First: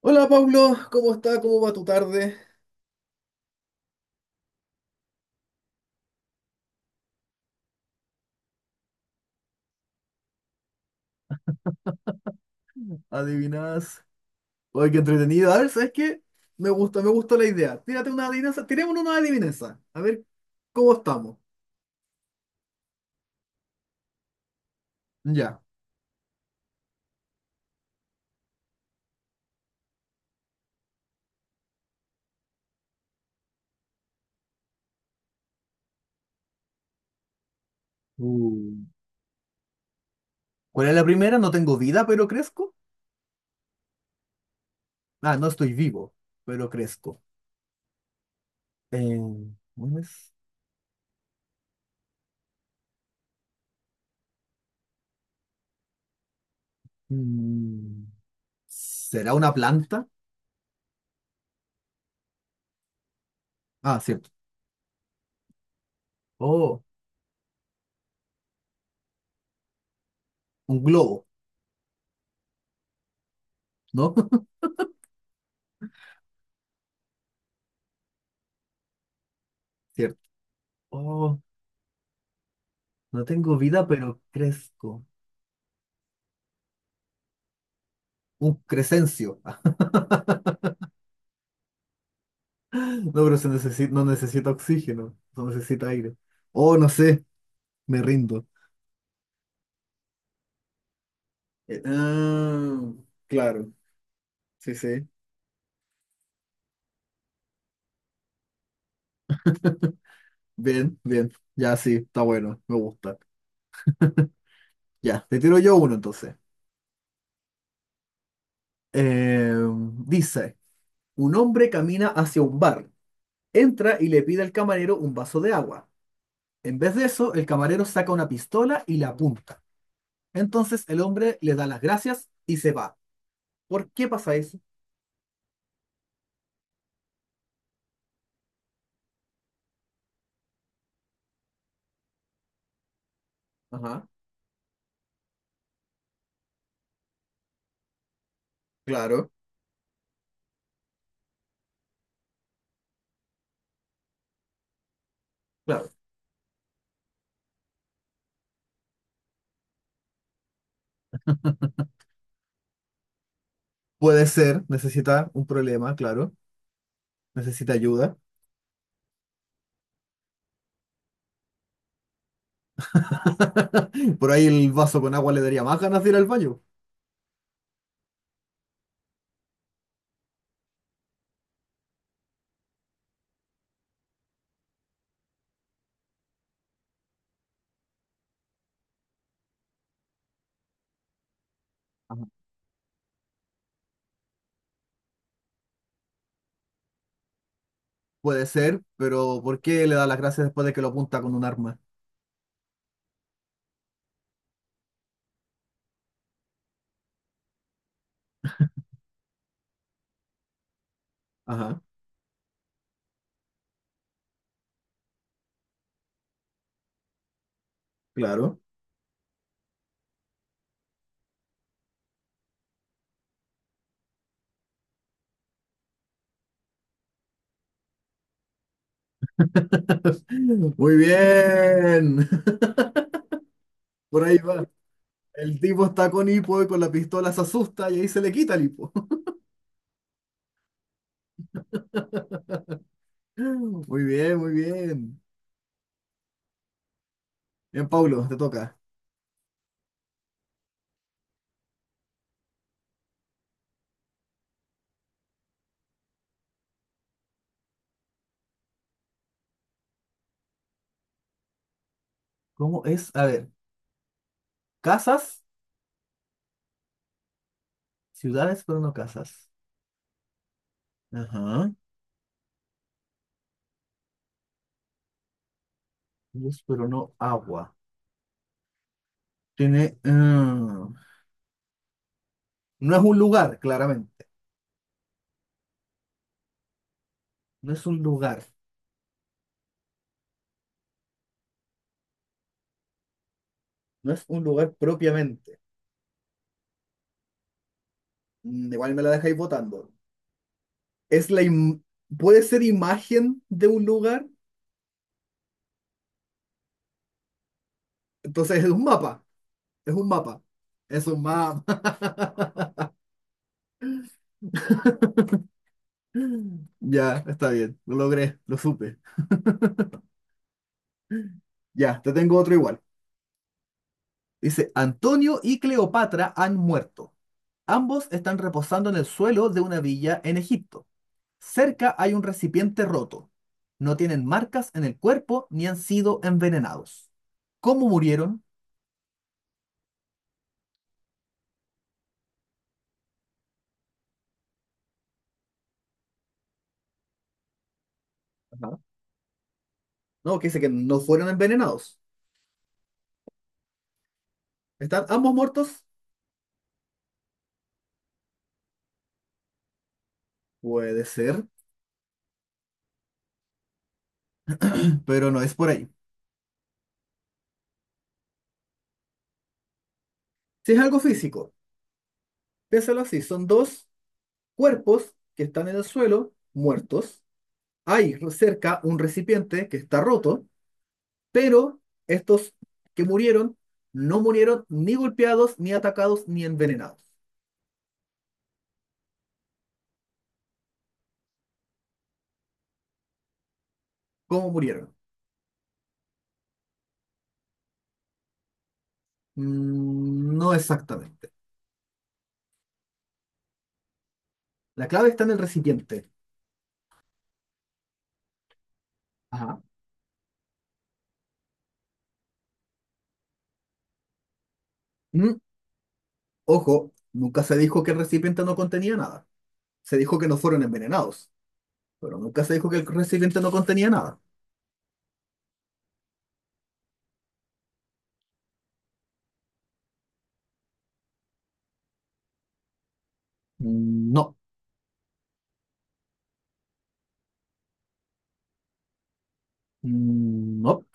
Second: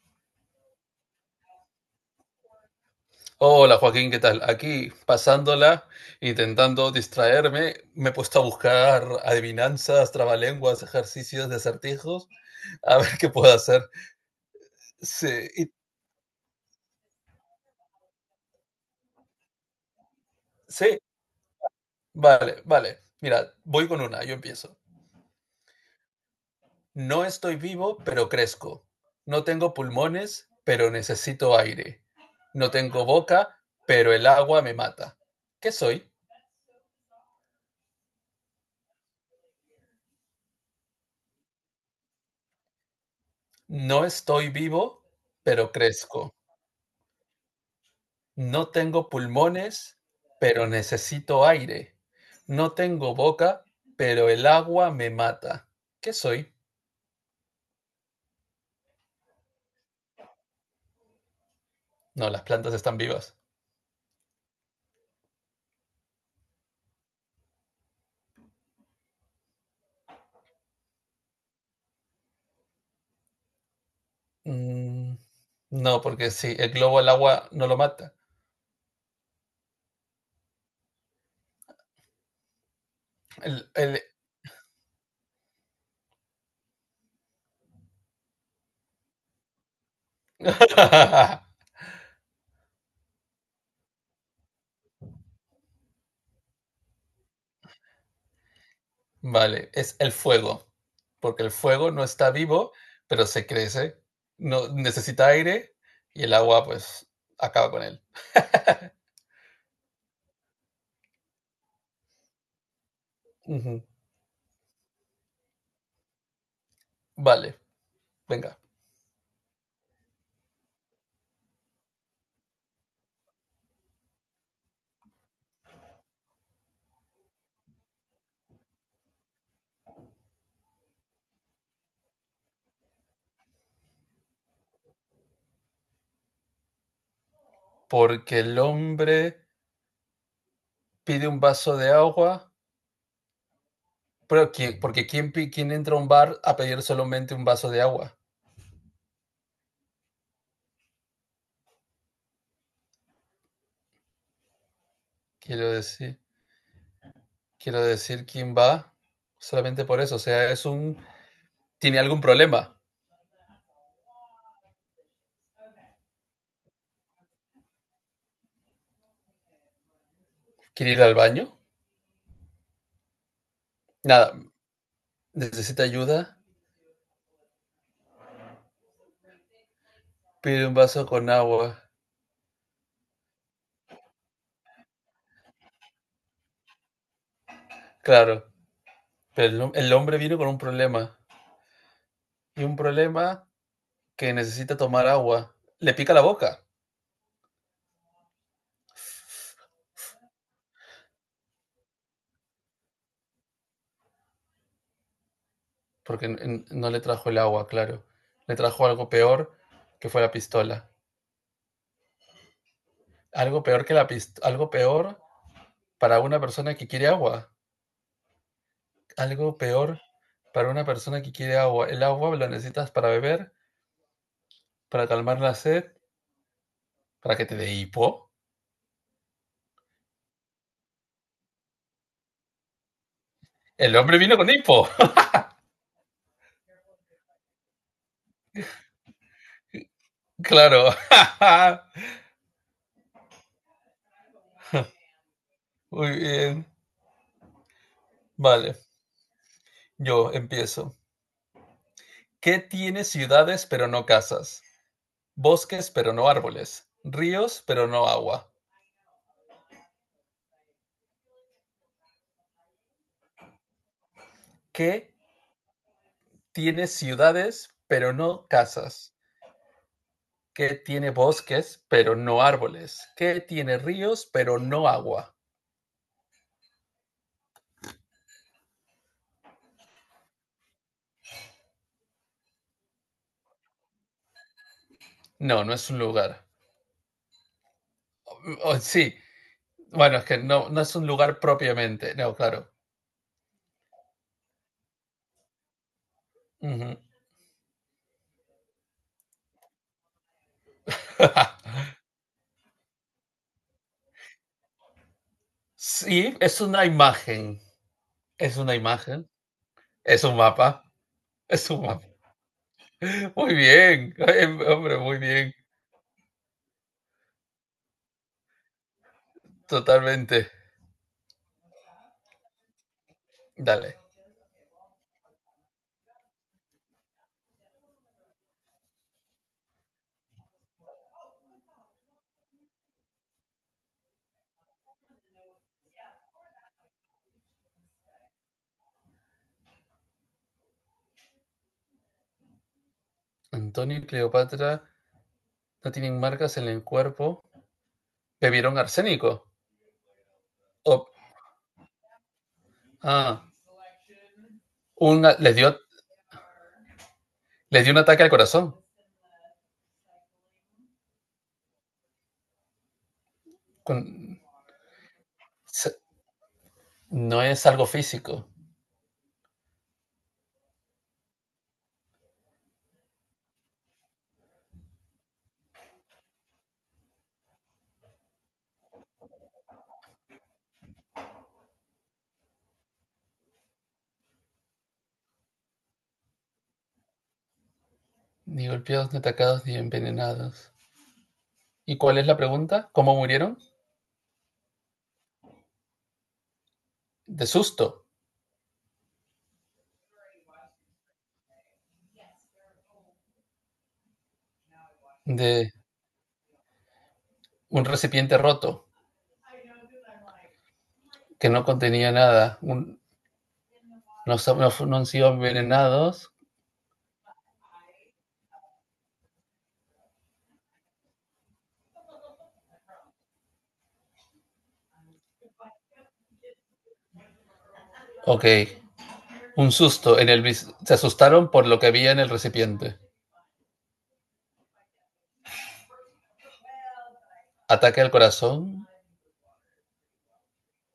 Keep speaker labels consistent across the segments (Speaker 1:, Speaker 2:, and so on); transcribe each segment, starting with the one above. Speaker 1: Hola Pablo, ¿cómo está? ¿Cómo va tu tarde?
Speaker 2: Hola Joaquín, ¿qué tal? Aquí pasándola, intentando distraerme, me he puesto a buscar adivinanzas, trabalenguas, ejercicios de acertijos, a ver qué puedo hacer.
Speaker 1: Adivinas. Oye, qué
Speaker 2: Sí,
Speaker 1: entretenido. A ver,
Speaker 2: y-
Speaker 1: ¿sabes qué? Me gusta la idea. Tiremos una adivinanza. A ver cómo
Speaker 2: sí,
Speaker 1: estamos.
Speaker 2: vale, vale. Mira, voy con una, yo empiezo.
Speaker 1: Ya.
Speaker 2: No estoy vivo, pero crezco. No tengo pulmones, pero necesito aire. No tengo boca, pero el agua me mata. ¿Qué soy?
Speaker 1: Uh, ¿Cuál es la primera? No tengo vida, pero crezco.
Speaker 2: No estoy vivo,
Speaker 1: Ah, no
Speaker 2: pero
Speaker 1: estoy vivo,
Speaker 2: crezco.
Speaker 1: pero crezco.
Speaker 2: No tengo
Speaker 1: Eh, ¿Cómo
Speaker 2: pulmones,
Speaker 1: es?
Speaker 2: pero necesito aire. No tengo boca, pero el agua me mata. ¿Qué soy?
Speaker 1: Mm, ¿Será una planta?
Speaker 2: No, las plantas están vivas.
Speaker 1: Ah, cierto. Oh, un globo, ¿no?
Speaker 2: Mm, no, porque sí, el globo al agua no lo mata.
Speaker 1: Cierto. Oh, no tengo
Speaker 2: El-
Speaker 1: vida,
Speaker 2: el-
Speaker 1: pero crezco. Un crecencio. No, pero no necesita oxígeno, no necesita aire. Oh, no sé, me rindo.
Speaker 2: Vale, es el fuego, porque el
Speaker 1: Eh,
Speaker 2: fuego no está vivo,
Speaker 1: ah,
Speaker 2: pero se
Speaker 1: claro,
Speaker 2: crece, no
Speaker 1: sí, sí.
Speaker 2: necesita aire y el agua pues acaba con él.
Speaker 1: Bien, bien. Ya sí, está bueno, me gusta.
Speaker 2: Ujú.
Speaker 1: Ya, te tiro yo uno entonces.
Speaker 2: Vale, venga.
Speaker 1: Eh, Dice, un hombre camina hacia un bar, entra y le pide al camarero un vaso de agua. En vez de eso, el camarero saca una pistola y la apunta. Entonces el hombre le da las gracias y se va. ¿Por qué pasa eso?
Speaker 2: Porque el hombre pide un vaso de agua,
Speaker 1: Ajá,
Speaker 2: pero ¿quién entra a un bar a pedir solamente un vaso de agua?
Speaker 1: claro,
Speaker 2: Quiero
Speaker 1: claro.
Speaker 2: decir, quiero decir, ¿quién va solamente por eso? O sea, ¿tiene algún problema?
Speaker 1: Puede ser, necesita un problema, claro, necesita ayuda.
Speaker 2: ¿Quiere ir al baño?
Speaker 1: Por
Speaker 2: Nada,
Speaker 1: ahí el vaso con agua le daría más
Speaker 2: necesita
Speaker 1: ganas de ir al
Speaker 2: ayuda,
Speaker 1: baño.
Speaker 2: pide un vaso con agua. Claro, pero el hombre vino con un problema,
Speaker 1: Ajá.
Speaker 2: y un problema que necesita tomar agua. Le pica la boca,
Speaker 1: Puede ser, pero ¿por qué le da las gracias después de que lo apunta con un arma?
Speaker 2: porque no le trajo el agua, claro. Le trajo algo peor, que fue la pistola.
Speaker 1: Ajá,
Speaker 2: Algo peor que la pistola, algo peor para una persona que quiere agua.
Speaker 1: claro.
Speaker 2: Algo peor para una persona que quiere agua. El agua la necesitas para beber, para calmar la sed, para que te dé hipo.
Speaker 1: Muy bien.
Speaker 2: El hombre
Speaker 1: Por
Speaker 2: vino
Speaker 1: ahí
Speaker 2: con
Speaker 1: va.
Speaker 2: hipo.
Speaker 1: El tipo está con hipo y con la pistola se asusta y ahí se le quita el hipo.
Speaker 2: Claro.
Speaker 1: Muy bien, muy bien.
Speaker 2: Muy bien.
Speaker 1: Bien, Paulo, te
Speaker 2: Vale,
Speaker 1: toca.
Speaker 2: yo empiezo. ¿Qué tiene ciudades pero no casas? Bosques pero no árboles. Ríos pero no agua.
Speaker 1: ¿Cómo es? A ver,
Speaker 2: ¿Qué
Speaker 1: casas,
Speaker 2: tiene ciudades pero no
Speaker 1: ciudades, pero no
Speaker 2: casas?
Speaker 1: casas.
Speaker 2: Que tiene
Speaker 1: Ajá.
Speaker 2: bosques, pero no árboles, que tiene ríos, pero no agua.
Speaker 1: Ríos, pero no agua. Tiene, ah, no es un lugar, claramente.
Speaker 2: No, no es un lugar.
Speaker 1: No es un lugar.
Speaker 2: O sí, bueno, es que no, no es un lugar propiamente. No, claro.
Speaker 1: No es un lugar propiamente.
Speaker 2: Ujú.
Speaker 1: Igual me la dejáis votando. Es la im- Puede ser imagen de un lugar.
Speaker 2: Sí, es una imagen. Es
Speaker 1: Entonces es
Speaker 2: una
Speaker 1: un mapa.
Speaker 2: imagen.
Speaker 1: Es un
Speaker 2: Es un
Speaker 1: mapa.
Speaker 2: mapa.
Speaker 1: Es un mapa.
Speaker 2: Es un mapa. Muy bien. Hombre, muy bien.
Speaker 1: Ya, está bien. Lo logré. Lo supe.
Speaker 2: Totalmente.
Speaker 1: Ya, te tengo otro igual.
Speaker 2: Dale.
Speaker 1: Dice, Antonio y Cleopatra han muerto. Ambos están reposando en el suelo de una villa en Egipto. Cerca hay un recipiente roto. No tienen marcas en el cuerpo ni han sido envenenados. ¿Cómo murieron?
Speaker 2: Antonio y Cleopatra no tienen marcas en el cuerpo. Bebieron
Speaker 1: Ajá.
Speaker 2: arsénico.
Speaker 1: No, que dice que no
Speaker 2: O-
Speaker 1: fueron envenenados.
Speaker 2: ah,
Speaker 1: ¿Están ambos
Speaker 2: una, les dio,
Speaker 1: muertos?
Speaker 2: les dio un ataque al corazón.
Speaker 1: Puede ser,
Speaker 2: con-
Speaker 1: pero no es por ahí.
Speaker 2: se- no es algo físico,
Speaker 1: Si es algo físico, piénsalo así, son dos cuerpos que están en el suelo, muertos. Hay cerca un recipiente que está roto, pero estos que murieron no murieron ni golpeados, ni atacados, ni envenenados.
Speaker 2: ni golpeados, ni atacados, ni envenenados. ¿Y cuál es la pregunta? ¿Cómo murieron?
Speaker 1: ¿Cómo murieron?
Speaker 2: De susto,
Speaker 1: No exactamente. La clave está en el
Speaker 2: de
Speaker 1: recipiente.
Speaker 2: un recipiente roto
Speaker 1: Ajá.
Speaker 2: que no contenía nada, no, so, no han sido
Speaker 1: Mm,
Speaker 2: envenenados.
Speaker 1: Ojo, nunca se dijo que el recipiente no contenía nada. Se dijo que no fueron envenenados, pero nunca se dijo que el recipiente no contenía nada.
Speaker 2: Ok, un susto, se asustaron por lo que había en el recipiente.
Speaker 1: No.
Speaker 2: Ataque al corazón.
Speaker 1: No,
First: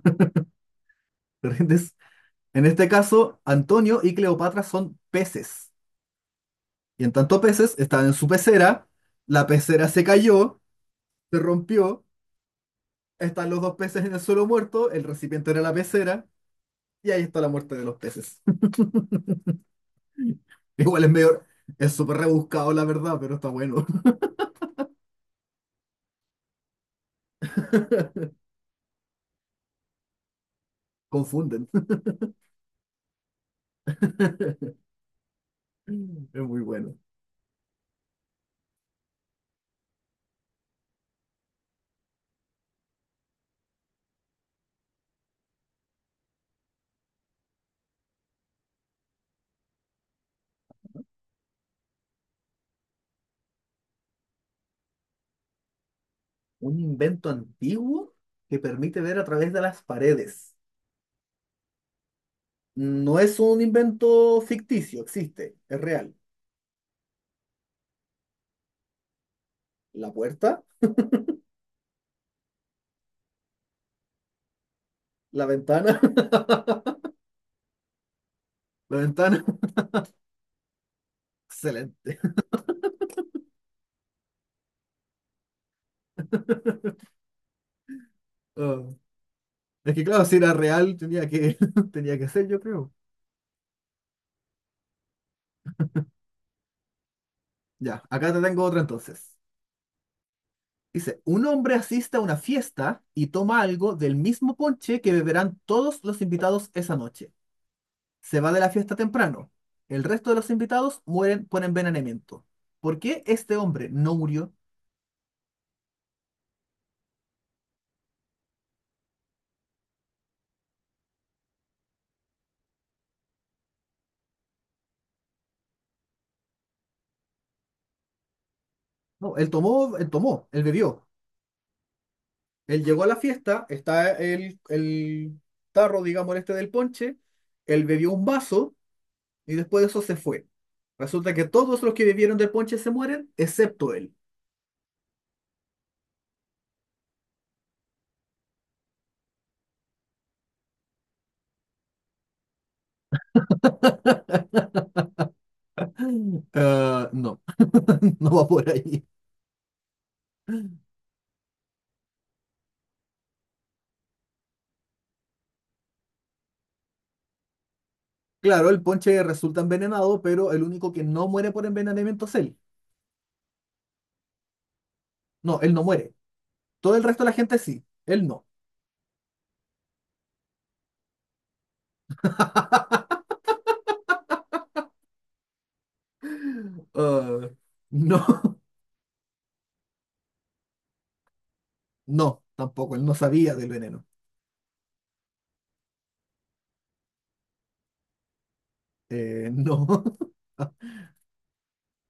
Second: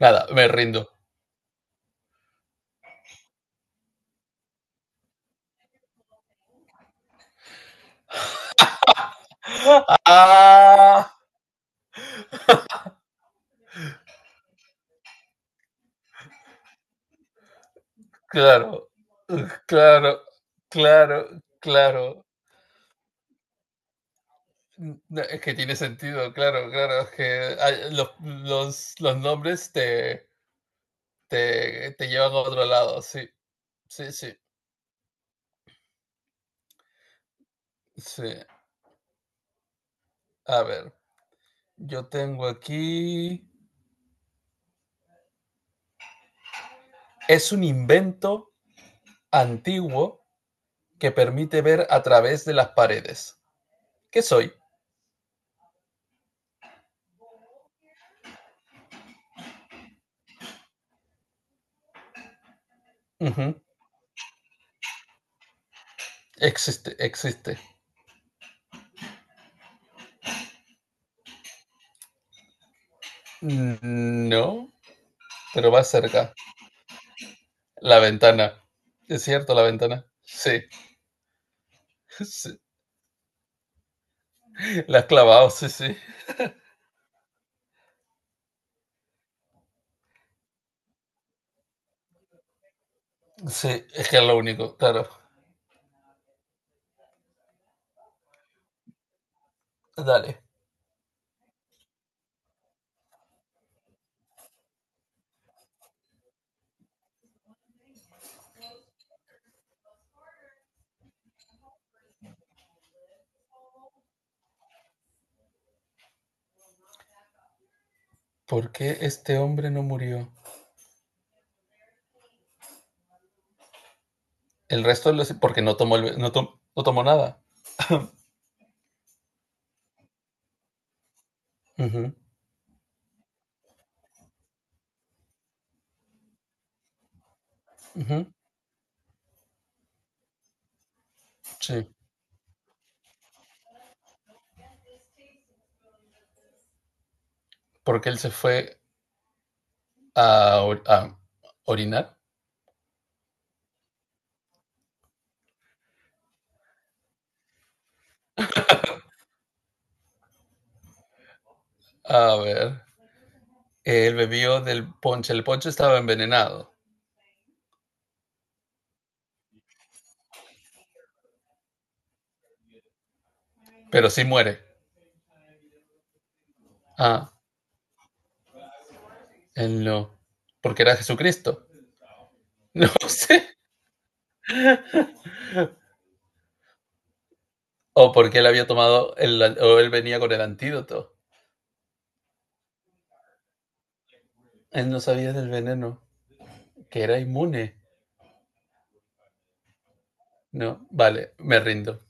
Speaker 2: Nada, me rindo.
Speaker 1: ¿te En este caso, Antonio y Cleopatra son peces. Y en tanto peces, estaban en su pecera, la pecera se cayó,
Speaker 2: Ah,
Speaker 1: se rompió, están los dos peces en el suelo muerto, el recipiente era la pecera, y ahí está la muerte de los peces.
Speaker 2: claro, claro,
Speaker 1: Igual es medio,
Speaker 2: claro,
Speaker 1: es súper
Speaker 2: claro.
Speaker 1: rebuscado la verdad, pero está bueno.
Speaker 2: No, es que tiene sentido, claro, claro. Es que los, los, los nombres
Speaker 1: Confunden.
Speaker 2: te llevan a otro lado, sí, sí, sí,
Speaker 1: Es muy bueno.
Speaker 2: sí. A ver, yo tengo aquí... Es un invento antiguo que permite ver a través de las paredes. ¿Qué soy?
Speaker 1: Un invento antiguo que permite ver a través de las paredes. No es
Speaker 2: Ujú,
Speaker 1: un invento ficticio, existe, es real.
Speaker 2: existe, existe.
Speaker 1: La puerta,
Speaker 2: Mm, no,
Speaker 1: la
Speaker 2: pero va
Speaker 1: ventana,
Speaker 2: cerca. La ventana.
Speaker 1: la
Speaker 2: ¿Es
Speaker 1: ventana.
Speaker 2: cierto, la ventana? Sí,
Speaker 1: Excelente.
Speaker 2: sí. La has clavado, sí, sí.
Speaker 1: Ah, es que claro, si era real, tenía que, tenía que ser, yo creo.
Speaker 2: Sí, es que es lo único, claro.
Speaker 1: Ya, acá te tengo otra entonces.
Speaker 2: Dale.
Speaker 1: Dice, un hombre asiste a una fiesta y toma algo del mismo ponche que beberán todos los invitados esa noche. Se va de la fiesta temprano. El resto de los invitados mueren por envenenamiento. ¿Por qué este hombre no murió?
Speaker 2: ¿Por qué este hombre no murió? El resto de los... Porque no tomó, no tomó nada.
Speaker 1: No, él tomó, él bebió.
Speaker 2: Ujú,
Speaker 1: Él llegó a la fiesta, está el tarro, digamos, este del ponche, él bebió un
Speaker 2: ujú,
Speaker 1: vaso y después de eso se fue. Resulta que todos los
Speaker 2: sí.
Speaker 1: que bebieron del ponche se mueren, excepto él.
Speaker 2: Porque él se fue a, a orinar.
Speaker 1: No, no va por ahí.
Speaker 2: A ver. Él bebió del ponche. El ponche estaba envenenado.
Speaker 1: Claro, el ponche resulta envenenado, pero el único que no muere por envenenamiento es él.
Speaker 2: Pero sí muere.
Speaker 1: No, él no muere. Todo el resto de
Speaker 2: Ah,
Speaker 1: la gente sí, él no.
Speaker 2: él no. Porque era Jesucristo. No sé.
Speaker 1: Ah,
Speaker 2: O porque él
Speaker 1: no,
Speaker 2: había tomado... El, o él venía con el antídoto.
Speaker 1: no, tampoco, él no sabía del veneno.
Speaker 2: Él no sabía del veneno. Que era inmune.
Speaker 1: No.
Speaker 2: No, vale, me rindo.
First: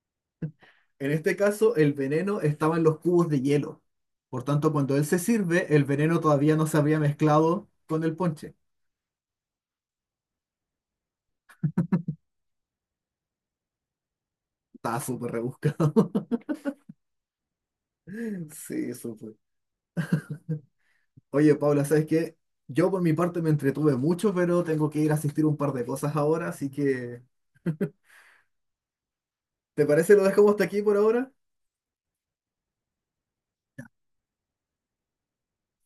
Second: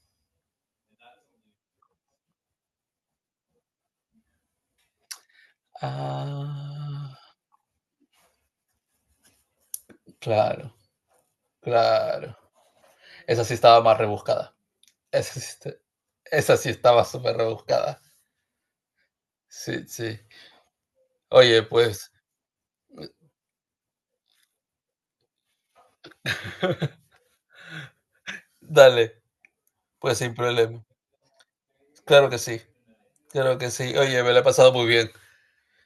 Speaker 1: En este caso, el veneno estaba en los cubos de hielo. Por tanto, cuando él se sirve, el veneno todavía no se había
Speaker 2: Ah,
Speaker 1: mezclado con el ponche.
Speaker 2: claro, claro. Esa sí estaba más rebuscada.
Speaker 1: Está súper
Speaker 2: Esa sí,
Speaker 1: rebuscado.
Speaker 2: esa sí estaba súper rebuscada.
Speaker 1: Sí, súper.
Speaker 2: Sí, sí.
Speaker 1: Oye,
Speaker 2: Oye,
Speaker 1: Paula, ¿sabes
Speaker 2: pues,
Speaker 1: qué? Yo por mi parte me entretuve mucho, pero tengo que ir a asistir a un par de cosas ahora, así que...
Speaker 2: dale,
Speaker 1: ¿Te parece
Speaker 2: pues
Speaker 1: lo
Speaker 2: sin
Speaker 1: dejamos hasta aquí
Speaker 2: problema.
Speaker 1: por ahora?
Speaker 2: Claro que sí, claro que sí. Oye, me la he pasado muy bien.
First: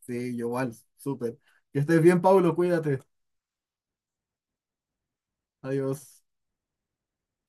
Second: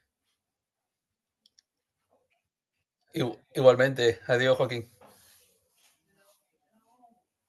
Speaker 1: Sí, yo igual, súper. Que estés bien, Pablo, cuídate.
Speaker 2: Igualmente, adiós, Joaquín.
Speaker 1: Adiós.